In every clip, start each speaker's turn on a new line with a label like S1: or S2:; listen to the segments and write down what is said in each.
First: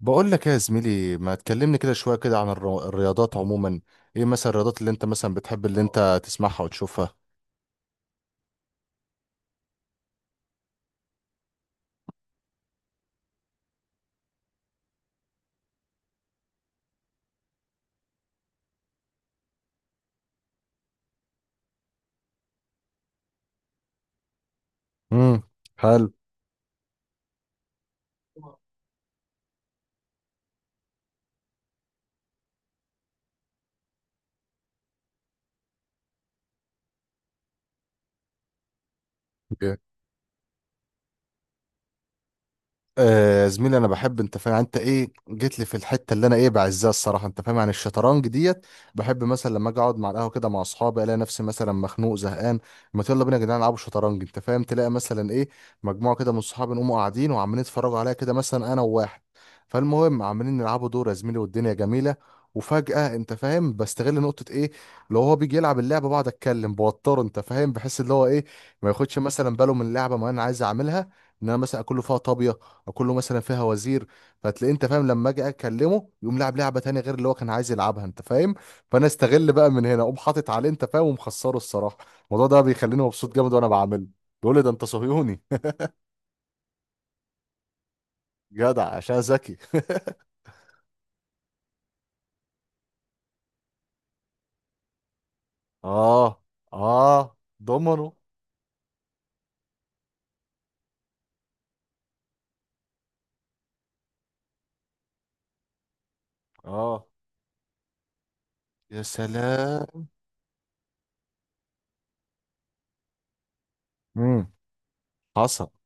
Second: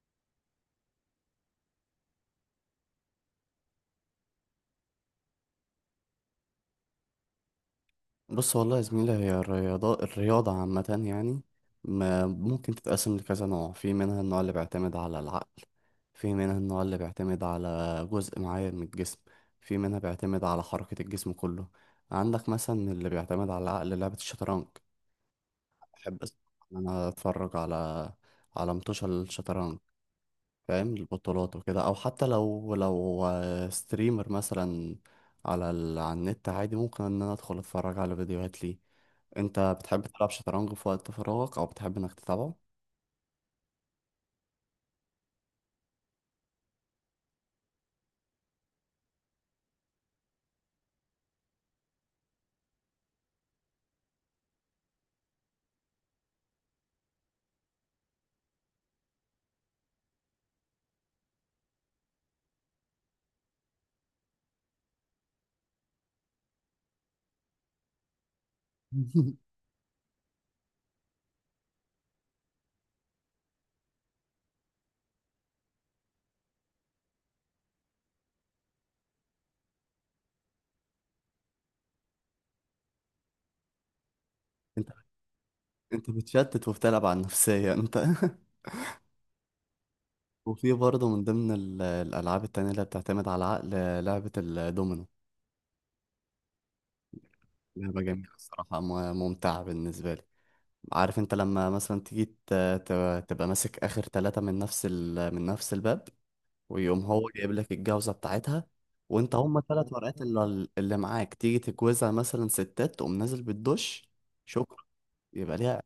S1: بقول لك إيه يا زميلي، ما تكلمني كده شوية كده عن الرياضات عموما. ايه مثلا الرياضات اللي انت مثلا بتحب، اللي انت تسمعها وتشوفها؟
S2: بص والله يا زميلي، هي الرياضة عامة يعني ما ممكن تتقسم لكذا نوع. في منها النوع اللي بيعتمد على العقل، في منها النوع اللي بيعتمد على جزء معين من الجسم، في منها بيعتمد على حركة الجسم كله. عندك مثلا اللي بيعتمد على العقل لعبة الشطرنج.
S1: امم. حلو.
S2: بحب أس- أنا أتفرج على متوشة الشطرنج، فاهم، البطولات وكده، أو حتى لو ستريمر مثلا على النت عادي، ممكن إن أنا أدخل أتفرج على فيديوهات ليه. انت بتحب تلعب شطرنج في وقت فراغك، او بتحب انك تتابعه؟
S1: آه يا زميلي، انا بحب، انت فاهم، انت ايه جيت لي في الحته اللي انا ايه بعزها الصراحه، انت فاهم يعني الشطرنج ديت. بحب مثلا لما اجي اقعد مع القهوه كده مع اصحابي، الاقي نفسي مثلا مخنوق زهقان. ما يلا بينا يا جدعان نلعبوا شطرنج، انت فاهم، تلاقي مثلا ايه مجموعه كده من صحابي نقوموا قاعدين وعمالين يتفرجوا عليا كده، مثلا انا وواحد. فالمهم عمالين نلعبوا دور يا زميلي والدنيا جميله. وفجأة انت فاهم بستغل نقطة ايه، لو هو بيجي يلعب اللعبة بقعد اتكلم بوتره، انت فاهم، بحس اللي هو ايه ما ياخدش مثلا باله من اللعبة. ما انا عايز اعملها ان انا مثلا اكله فيها طابية، كله مثلا فيها وزير. فتلاقيه، انت فاهم، لما اجي اكلمه يقوم لعب لعبه تانية غير اللي هو كان عايز يلعبها، انت فاهم. فانا استغل بقى من هنا، اقوم حاطط عليه انت فاهم ومخسره الصراحه. الموضوع ده بيخليني مبسوط جامد وانا بعمله. بيقول لي ده انت
S2: انت
S1: صهيوني.
S2: انت بتشتت وبتلعب على النفسية انت.
S1: جدع عشان ذكي.
S2: وفي برضه من ضمن الالعاب التانية اللي بتعتمد على العقل لعبة الدومينو.
S1: اه، اه،
S2: لعبة
S1: ضمنه.
S2: جميلة الصراحة، ممتعة بالنسبة لي. عارف انت لما مثلا تيجي تبقى ماسك اخر ثلاثة من من نفس الباب، ويقوم
S1: اه.
S2: هو جايب لك الجوزة بتاعتها،
S1: يا
S2: وانت هما ثلاث
S1: سلام.
S2: ورقات اللي معاك، تيجي تجوزها مثلا ستات تقوم نازل بالدش.
S1: امم.
S2: شكرا، يبقى
S1: حصل.
S2: ليها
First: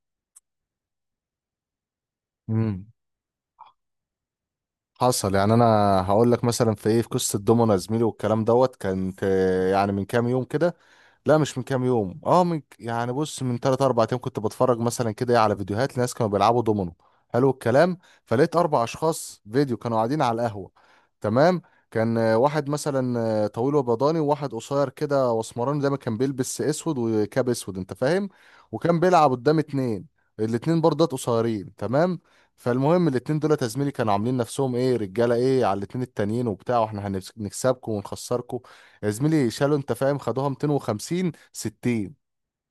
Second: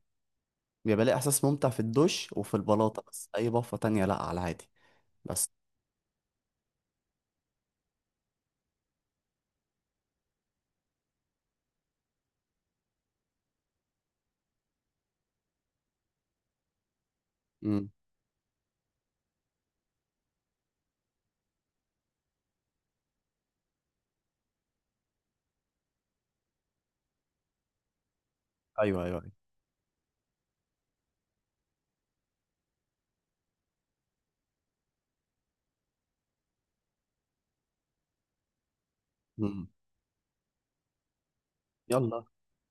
S2: بيبقى ليه احساس ممتع في الدش وفي
S1: امم.
S2: البلاطه، بس اي بفه تانية لا، على عادي.
S1: حصل
S2: بس،
S1: يعني. انا هقول لك مثلا في ايه، في قصه الدومنه يا زميلي والكلام دوت، كانت يعني من كام يوم كده. لا مش من كام يوم، اه، من يعني بص من 3 4 ايام كنت بتفرج مثلا كده إيه على فيديوهات لناس كانوا بيلعبوا دومينو. حلو
S2: امم،
S1: الكلام. فلقيت اربع اشخاص فيديو كانوا قاعدين على القهوة. تمام. كان واحد مثلا طويل وبيضاني، وواحد قصير كده واسمراني دايما كان بيلبس اسود وكاب اسود، انت فاهم. وكان
S2: ايوه ايوه
S1: بيلعب
S2: ايوه،
S1: قدام اتنين. الاتنين برضه قصيرين، تمام. فالمهم الاتنين دول يا زميلي كانوا عاملين نفسهم ايه، رجاله ايه على الاتنين التانيين وبتاع، واحنا هنكسبكم ونخسركم. يا زميلي
S2: امم،
S1: شالوا، انت فاهم، خدوها 250 60،
S2: يلا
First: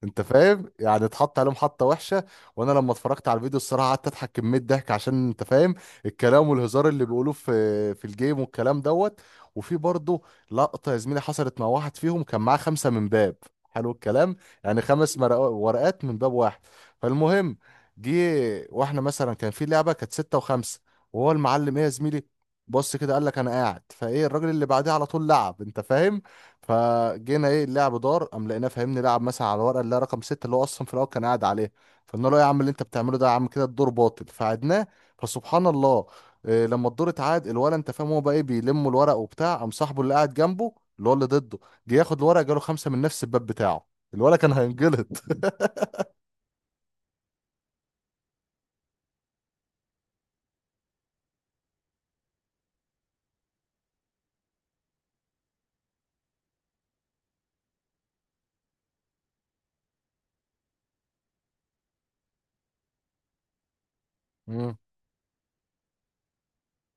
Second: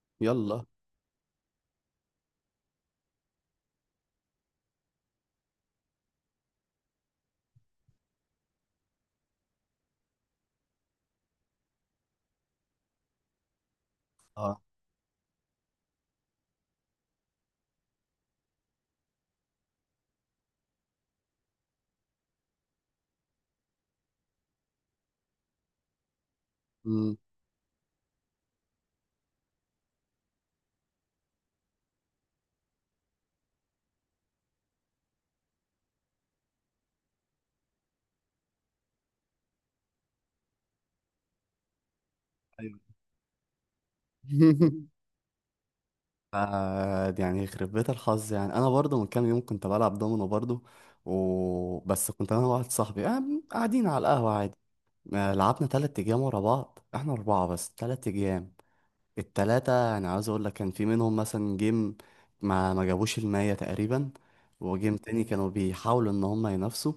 S1: انت
S2: يلا،
S1: فاهم يعني اتحط عليهم حطه وحشه. وانا لما اتفرجت على الفيديو الصراحه قعدت اضحك كميه ضحك، عشان انت فاهم الكلام والهزار اللي بيقولوه في في الجيم والكلام دوت. وفي برضه لقطه يا زميلي حصلت مع واحد فيهم، كان معاه خمسه من باب. حلو الكلام.
S2: اه،
S1: يعني ورقات من باب واحد. فالمهم جه، واحنا مثلا كان في لعبه كانت سته وخمسه، وهو المعلم، ايه يا زميلي، بص كده قال لك انا قاعد فايه، الراجل اللي بعديه على طول لعب، انت فاهم.
S2: امم،
S1: فجينا ايه، اللعب دار، قام لقيناه فاهمني لعب مثلا على الورقه اللي هي رقم ستة، اللي هو اصلا في الاول كان قاعد عليها. فقلنا له يا عم اللي انت بتعمله ده يا عم كده الدور باطل، فعدناه. فسبحان الله، إيه، لما الدور اتعاد الولد، انت فاهم، هو بقى ايه بيلم الورق وبتاع، قام صاحبه اللي قاعد جنبه اللي هو اللي ضده جه ياخد الورق، جاله
S2: ايوه.
S1: خمسه من نفس الباب بتاعه. الولد كان هينجلط.
S2: آه، يعني يخرب بيت الحظ. يعني انا برضو من كام يوم كنت بلعب دومينو برضو بس، كنت انا واحد صاحبي، آه، قاعدين على القهوه عادي. آه، لعبنا 3 ايام ورا بعض، احنا اربعه، بس 3 ايام. التلاتة انا عاوز اقول لك كان في منهم مثلا جيم ما جابوش 100 تقريبا،
S1: مم.
S2: وجيم تاني كانوا بيحاولوا ان هم ينافسوا،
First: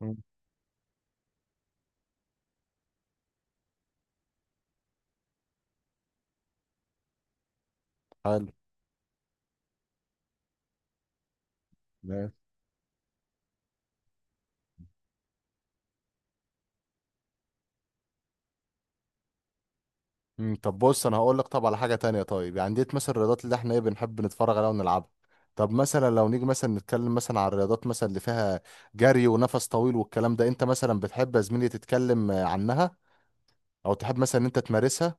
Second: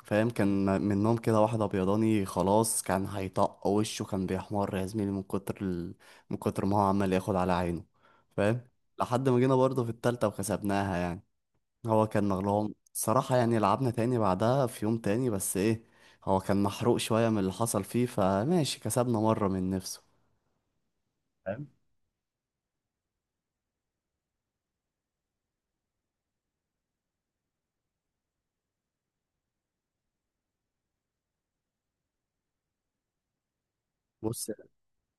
S1: مم.
S2: فاهم. كان منهم كده واحد ابيضاني خلاص، كان هيطق وشه، كان بيحمر يا زميلي من كتر ما هو عمال ياخد على عينه،
S1: حلو.
S2: فاهم. لحد ما جينا برضه في التالتة وكسبناها يعني. هو كان مغلوب صراحة. يعني لعبنا تاني بعدها في يوم تاني، بس ايه، هو كان محروق شوية من اللي حصل فيه، فماشي كسبنا مرة من نفسه.
S1: مم، طب بص انا هقول لك، طب
S2: فاهم؟
S1: على حاجه تانية طيب، يعني ديت مثلا الرياضات اللي احنا ايه بنحب نتفرج عليها ونلعبها. طب مثلا لو نيجي مثلا نتكلم مثلا على الرياضات مثلا اللي فيها جري ونفس طويل والكلام ده، انت مثلا بتحب يا زميلي تتكلم عنها، او تحب مثلا ان
S2: بص
S1: انت تمارسها؟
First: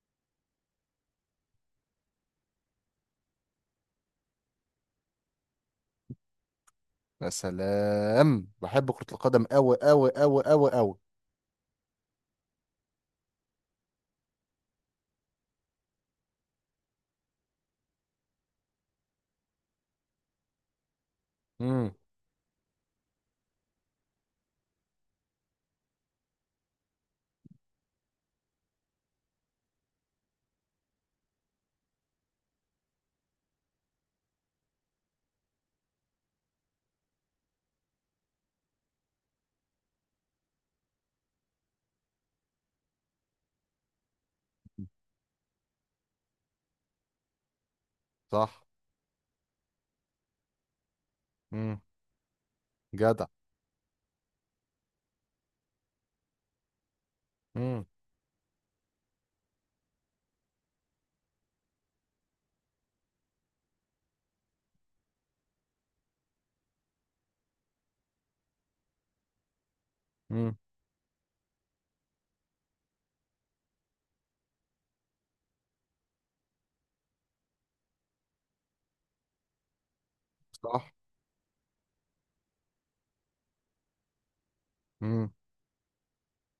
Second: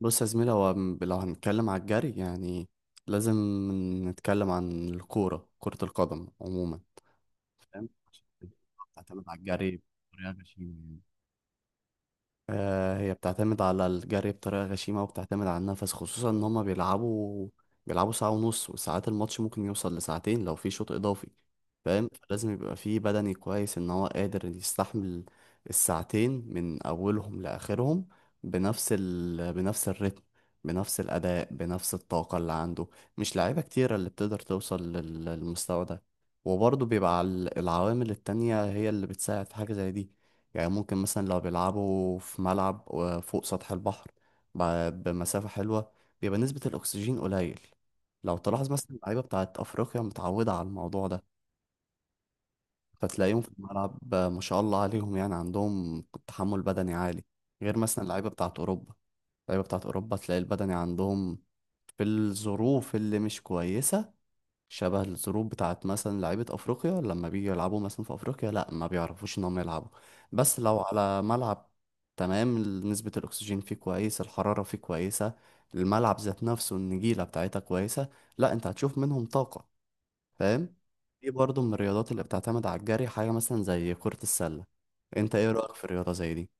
S2: بص يا زميلي، لو هنتكلم على الجري، يعني لازم نتكلم عن الكورة، كرة القدم عموما،
S1: يا
S2: فاهم،
S1: سلام،
S2: عشان
S1: بحب كرة
S2: تعتمد على
S1: القدم قوي
S2: الجري
S1: قوي
S2: بطريقة
S1: قوي قوي
S2: غشيمة
S1: قوي.
S2: يعني. آه، هي بتعتمد على الجري بطريقة غشيمة، وبتعتمد على النفس، خصوصا ان هما بيلعبوا ساعة ونص، وساعات الماتش ممكن يوصل لساعتين لو في شوط اضافي.
S1: امم.
S2: فاهم، فلازم يبقى فيه بدني كويس، ان هو قادر يستحمل الساعتين من اولهم لاخرهم بنفس الريتم، بنفس الاداء، بنفس الطاقة اللي عنده. مش لعيبة كتيرة اللي بتقدر توصل للمستوى ده. وبرضه بيبقى العوامل التانية هي اللي بتساعد في حاجة زي دي. يعني ممكن مثلا لو بيلعبوا في ملعب فوق سطح البحر بمسافة حلوة، بيبقى نسبة الأكسجين قليل. لو
S1: صح.
S2: تلاحظ مثلا اللعيبة بتاعت أفريقيا متعودة على الموضوع ده،
S1: امم. جدع.
S2: فتلاقيهم في الملعب ما شاء الله عليهم، يعني عندهم تحمل بدني عالي، غير
S1: امم.
S2: مثلا اللعيبة بتاعت أوروبا. اللعيبة بتاعت أوروبا تلاقي البدني عندهم في الظروف اللي مش كويسة، شبه الظروف بتاعت مثلا لعيبة أفريقيا، لما بيجوا يلعبوا مثلا في أفريقيا لأ، ما بيعرفوش إن هم يلعبوا.
S1: امم.
S2: بس لو على ملعب، تمام، نسبة الأكسجين فيه كويس، الحرارة فيه كويسة، الملعب ذات نفسه النجيلة بتاعتها كويسة، لأ، أنت هتشوف منهم طاقة، فاهم. دي برضه من الرياضات اللي بتعتمد على الجري. حاجة مثلا زي كرة السلة،
S1: صح.
S2: أنت إيه رأيك في الرياضة زي دي؟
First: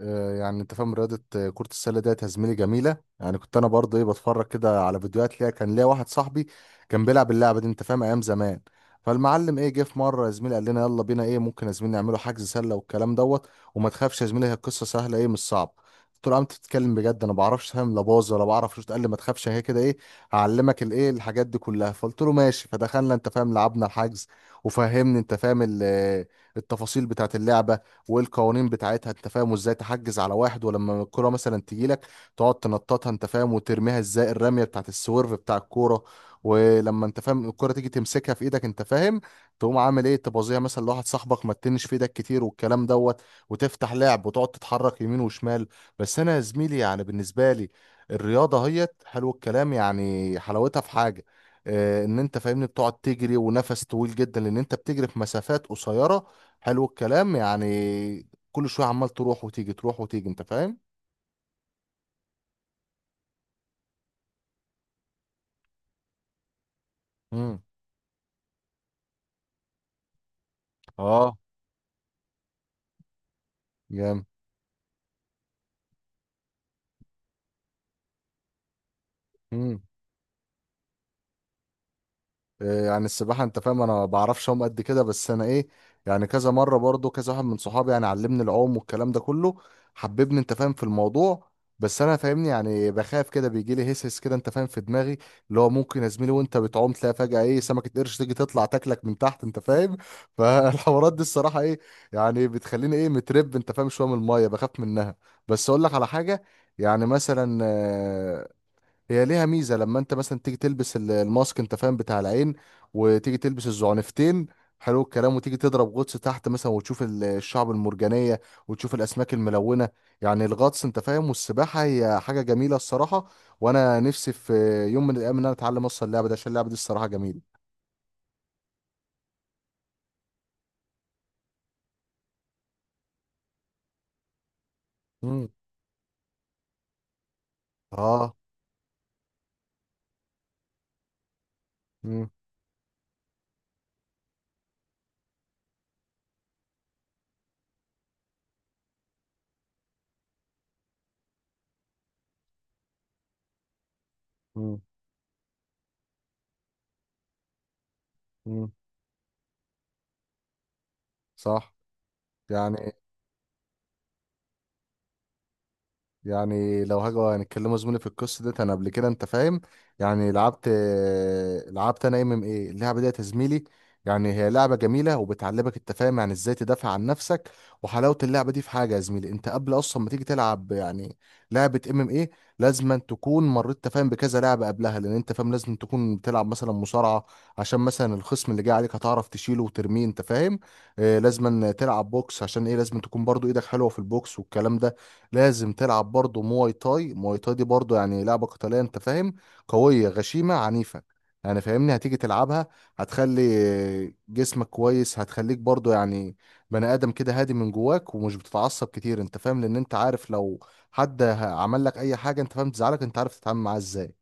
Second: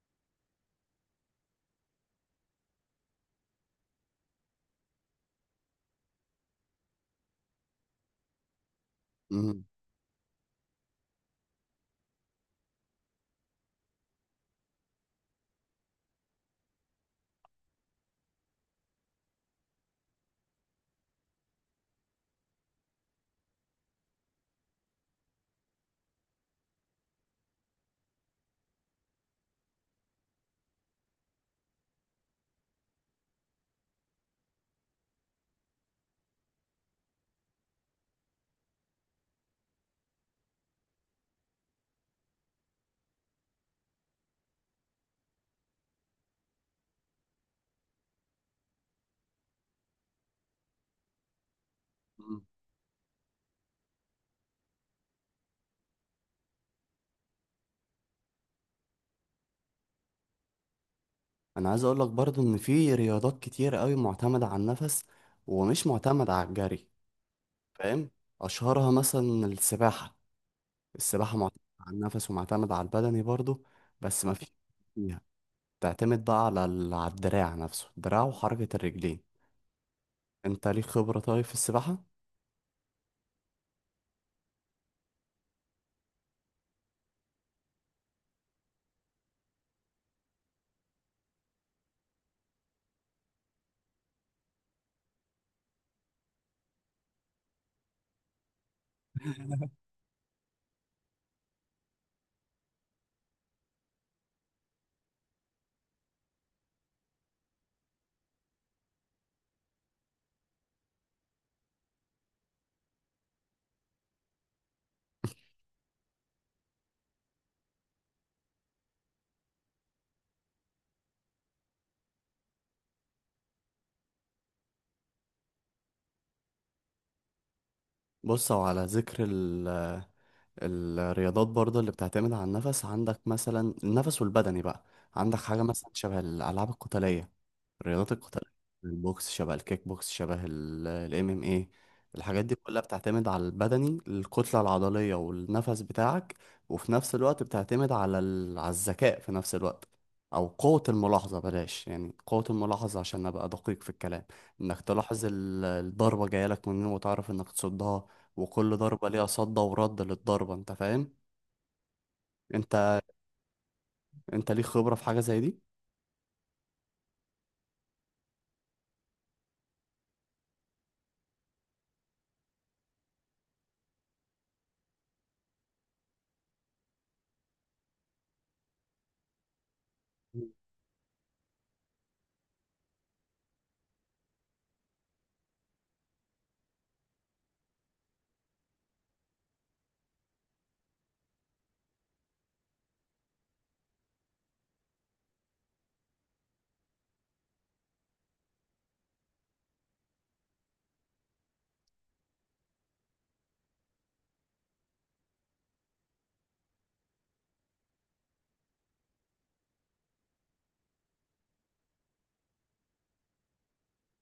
S1: آه، يعني انت فاهم، رياضة كرة السلة ديت يا زميلي جميلة. يعني كنت انا برضه ايه بتفرج كده على فيديوهات ليها. كان ليا واحد صاحبي كان بيلعب اللعبة دي، انت فاهم، ايام زمان. فالمعلم
S2: مم.
S1: ايه جه في مرة يا زميلي قال لنا يلا بينا ايه، ممكن يا زميلي نعمله حجز سلة والكلام دوت، وما تخافش يا زميلي هي القصة سهلة، ايه، مش صعبة. قلت له يا عم انت بتتكلم بجد، انا ما بعرفش فاهم، لا باظ ولا بعرف شوت. قال لي ما تخافش، هي كده ايه، هعلمك الايه الحاجات دي كلها. فقلت له ماشي، فدخلنا انت فاهم لعبنا الحجز. وفهمني انت فاهم التفاصيل بتاعت اللعبة والقوانين بتاعتها، انت فاهم، وازاي تحجز على واحد، ولما الكرة مثلا تجيلك تقعد تنططها، انت فاهم، وترميها ازاي الرمية بتاعت السويرف بتاع الكورة. ولما انت فاهم الكرة تيجي تمسكها في ايدك، انت فاهم، تقوم عامل ايه تبوظيها مثلا لواحد صاحبك، ما تتنش في ايدك كتير والكلام دوت، وتفتح لعب وتقعد تتحرك يمين وشمال. بس انا يا زميلي يعني بالنسبة لي الرياضة هيت، حلو الكلام، يعني حلاوتها في حاجة، ان انت
S2: مم.
S1: فاهمني بتقعد تجري ونفس طويل جدا، لان انت بتجري في مسافات قصيره. حلو الكلام. يعني كل شويه عمال تروح وتيجي تروح وتيجي، انت فاهم.
S2: أنا عايز أقولك برضه إن في رياضات كتير قوي معتمدة على النفس ومش معتمدة على الجري،
S1: امم.
S2: فاهم. اشهرها مثلا السباحه.
S1: اه،
S2: السباحه معتمده على النفس ومعتمده على البدني برضو،
S1: جامد.
S2: بس ما فيش فيها، تعتمد بقى على الدراع، نفسه الدراع وحركه الرجلين.
S1: مم.
S2: انت ليك خبره طيب في السباحه؟
S1: إيه يعني السباحة، انت فاهم انا بعرفش اعوم قد كده، بس انا ايه يعني كذا مرة برضو كذا واحد من صحابي يعني علمني العوم والكلام ده كله، حببني انت فاهم في الموضوع. بس انا فاهمني يعني بخاف كده، بيجي لي هسهس كده انت فاهم في دماغي، اللي هو ممكن يا زميلي وانت بتعوم تلاقي فجأة ايه سمكة قرش تيجي تطلع تاكلك من تحت، انت فاهم. فالحوارات دي الصراحة ايه يعني بتخليني ايه مترب، انت فاهم، شوية من المية بخاف منها. بس اقول لك على حاجة، يعني مثلا هي ليها ميزه لما انت مثلا تيجي تلبس الماسك، انت فاهم، بتاع العين، وتيجي تلبس الزعنفتين، حلو الكلام، وتيجي تضرب غطس تحت مثلا وتشوف الشعب المرجانيه وتشوف الاسماك الملونه. يعني الغطس، انت فاهم، والسباحه هي حاجه جميله الصراحه. وانا نفسي في يوم من الايام ان انا اتعلم اصلا اللعبه دي، عشان اللعبه دي الصراحه جميله.
S2: بص، هو على ذكر الرياضات برضه اللي بتعتمد على النفس، عندك مثلا النفس والبدني بقى، عندك
S1: مم.
S2: حاجة مثلا شبه الألعاب القتالية، الرياضات
S1: اه.
S2: القتالية، البوكس، شبه الكيك بوكس، شبه الام ام ايه.
S1: مم.
S2: الحاجات دي كلها بتعتمد على البدني، الكتلة العضلية والنفس بتاعك، وفي نفس الوقت بتعتمد على الذكاء في نفس الوقت، او قوة الملاحظة، بلاش يعني قوة الملاحظة عشان ابقى دقيق في الكلام.
S1: مم.
S2: انك تلاحظ الضربة جاية لك منين، وتعرف انك تصدها،
S1: مم.
S2: وكل ضربة ليها صد ورد للضربة، انت فاهم.
S1: صح. يعني،
S2: انت انت ليك خبرة في حاجة زي دي؟
S1: يعني لو هاجوا هنتكلموا زميلي في القصه ديت، انا قبل كده، انت فاهم، يعني لعبت، لعبت انا ام ام ايه اللعبه ديت يا زميلي. يعني هي لعبه جميله وبتعلمك، انت فاهم، يعني ازاي تدافع عن نفسك. وحلاوه اللعبه دي في حاجه يا زميلي، انت قبل اصلا ما تيجي
S2: مم.
S1: تلعب يعني لعبه ام ام ايه، لازم أن تكون مريت أنت فاهم بكذا لعبه قبلها، لان انت فاهم لازم تكون بتلعب مثلا مصارعه، عشان مثلا الخصم اللي جاي عليك هتعرف تشيله وترميه، انت فاهم. آه، لازم أن تلعب بوكس، عشان ايه لازم تكون برضو ايدك حلوه في البوكس والكلام ده. لازم تلعب برضه مواي تاي. مواي تاي دي برضه يعني لعبة قتالية، انت فاهم، قوية غشيمة عنيفة. يعني فاهمني هتيجي تلعبها، هتخلي جسمك كويس، هتخليك برضه يعني بني آدم كده هادي من جواك ومش بتتعصب كتير، انت فاهم، لان انت عارف لو حد عمل لك اي حاجة، انت فاهم، تزعلك، انت عارف تتعامل معاه ازاي.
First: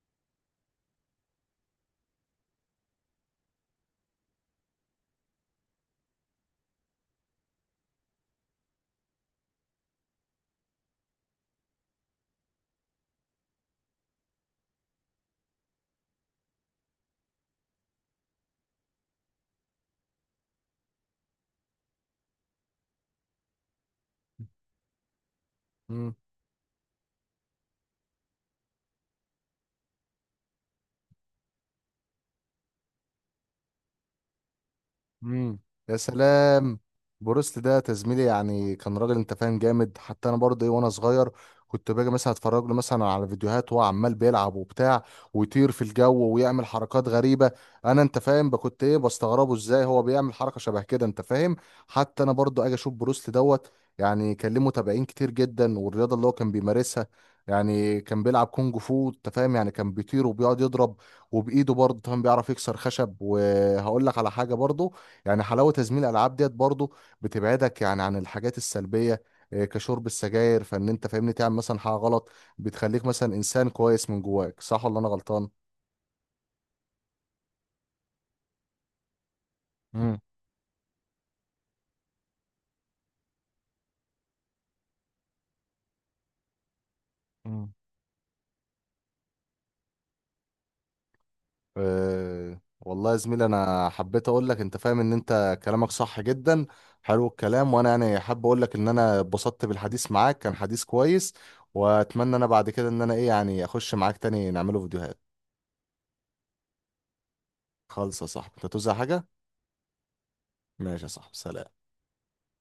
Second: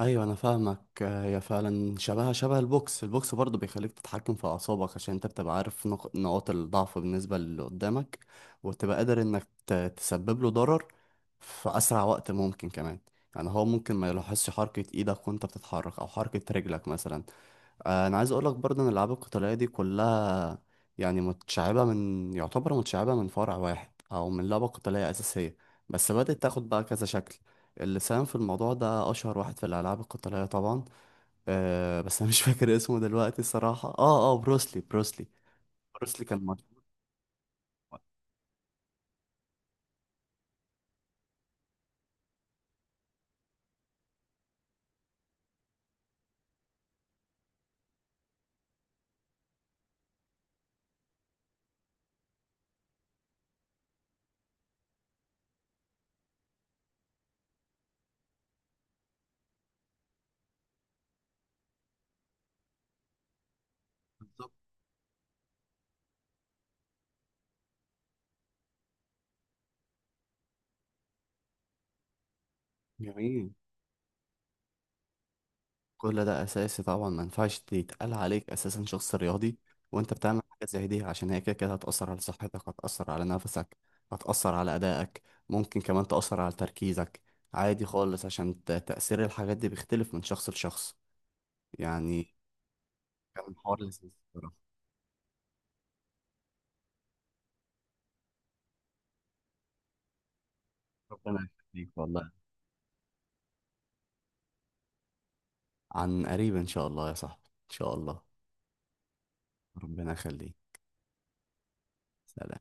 S2: ايوه انا فاهمك. آه، هي فعلا شبهها شبه البوكس. البوكس برضه بيخليك تتحكم في اعصابك، عشان انت بتبقى عارف نقاط الضعف بالنسبه للي قدامك، وتبقى قادر انك تسبب له ضرر في اسرع وقت ممكن كمان. يعني هو ممكن ما يلاحظش حركه ايدك وانت بتتحرك، او حركه رجلك مثلا. آه، انا عايز اقول لك برضه ان الالعاب القتاليه دي كلها، يعني متشعبه من يعتبر متشعبه من فرع واحد، او من لعبه قتاليه اساسيه، بس بدات تاخد بقى كذا شكل. اللي ساهم في الموضوع ده اشهر واحد في الالعاب القتاليه طبعا، بس انا مش فاكر اسمه دلوقتي الصراحه. اه بروسلي، بروسلي.
S1: امم. يا
S2: بروسلي كان
S1: سلام.
S2: مشهور.
S1: بروست ده تزميلي يعني كان راجل، انت فاهم، جامد. حتى انا برضه ايه وانا صغير كنت باجي مثلا اتفرج له مثلا على فيديوهات وهو عمال بيلعب وبتاع، ويطير في الجو ويعمل حركات غريبه. انا انت فاهم بقى كنت ايه بستغربه ازاي هو بيعمل حركه شبه كده، انت فاهم. حتى انا برضه اجي اشوف بروست دوت. يعني كان ليه متابعين كتير جدا، والرياضه اللي هو كان بيمارسها يعني كان بيلعب كونج فو، انت فاهم. يعني كان بيطير وبيقعد يضرب، وبايده برضه فاهم بيعرف يكسر خشب. وهقول لك على
S2: بالظبط.
S1: حاجه برضه، يعني حلاوة تزميل الألعاب ديت برضو بتبعدك يعني عن الحاجات السلبية، إيه، كشرب السجاير، فإن أنت فاهمني تعمل مثلا حاجة غلط، بتخليك مثلا
S2: جميل.
S1: إنسان كويس من جواك. صح ولا أنا غلطان؟
S2: كل ده اساسي طبعا، ما ينفعش يتقال عليك اساسا شخص رياضي وانت
S1: مم.
S2: بتعمل حاجه زي دي، عشان هي كده كده هتاثر على صحتك، هتاثر على نفسك، هتاثر على ادائك، ممكن كمان تاثر على تركيزك.
S1: مم.
S2: عادي خالص، عشان تاثير الحاجات دي بيختلف من شخص لشخص. يعني
S1: أه والله يا زميلي
S2: كان حوار
S1: انا
S2: لذيذ
S1: حبيت اقول لك،
S2: بصراحة.
S1: انت فاهم، ان انت كلامك صح جدا. حلو الكلام، وانا يعني حابب اقول لك ان انا اتبسطت بالحديث معاك، كان حديث كويس.
S2: ربنا يخليك والله.
S1: واتمنى انا بعد كده ان انا ايه يعني اخش معاك تاني نعمله فيديوهات.
S2: عن قريب ان شاء الله يا صاحبي، ان شاء
S1: خالص
S2: الله.
S1: يا صاحبي، انت توزع حاجة.
S2: ربنا يخليك.
S1: ماشي يا صاحبي، سلام.
S2: سلام.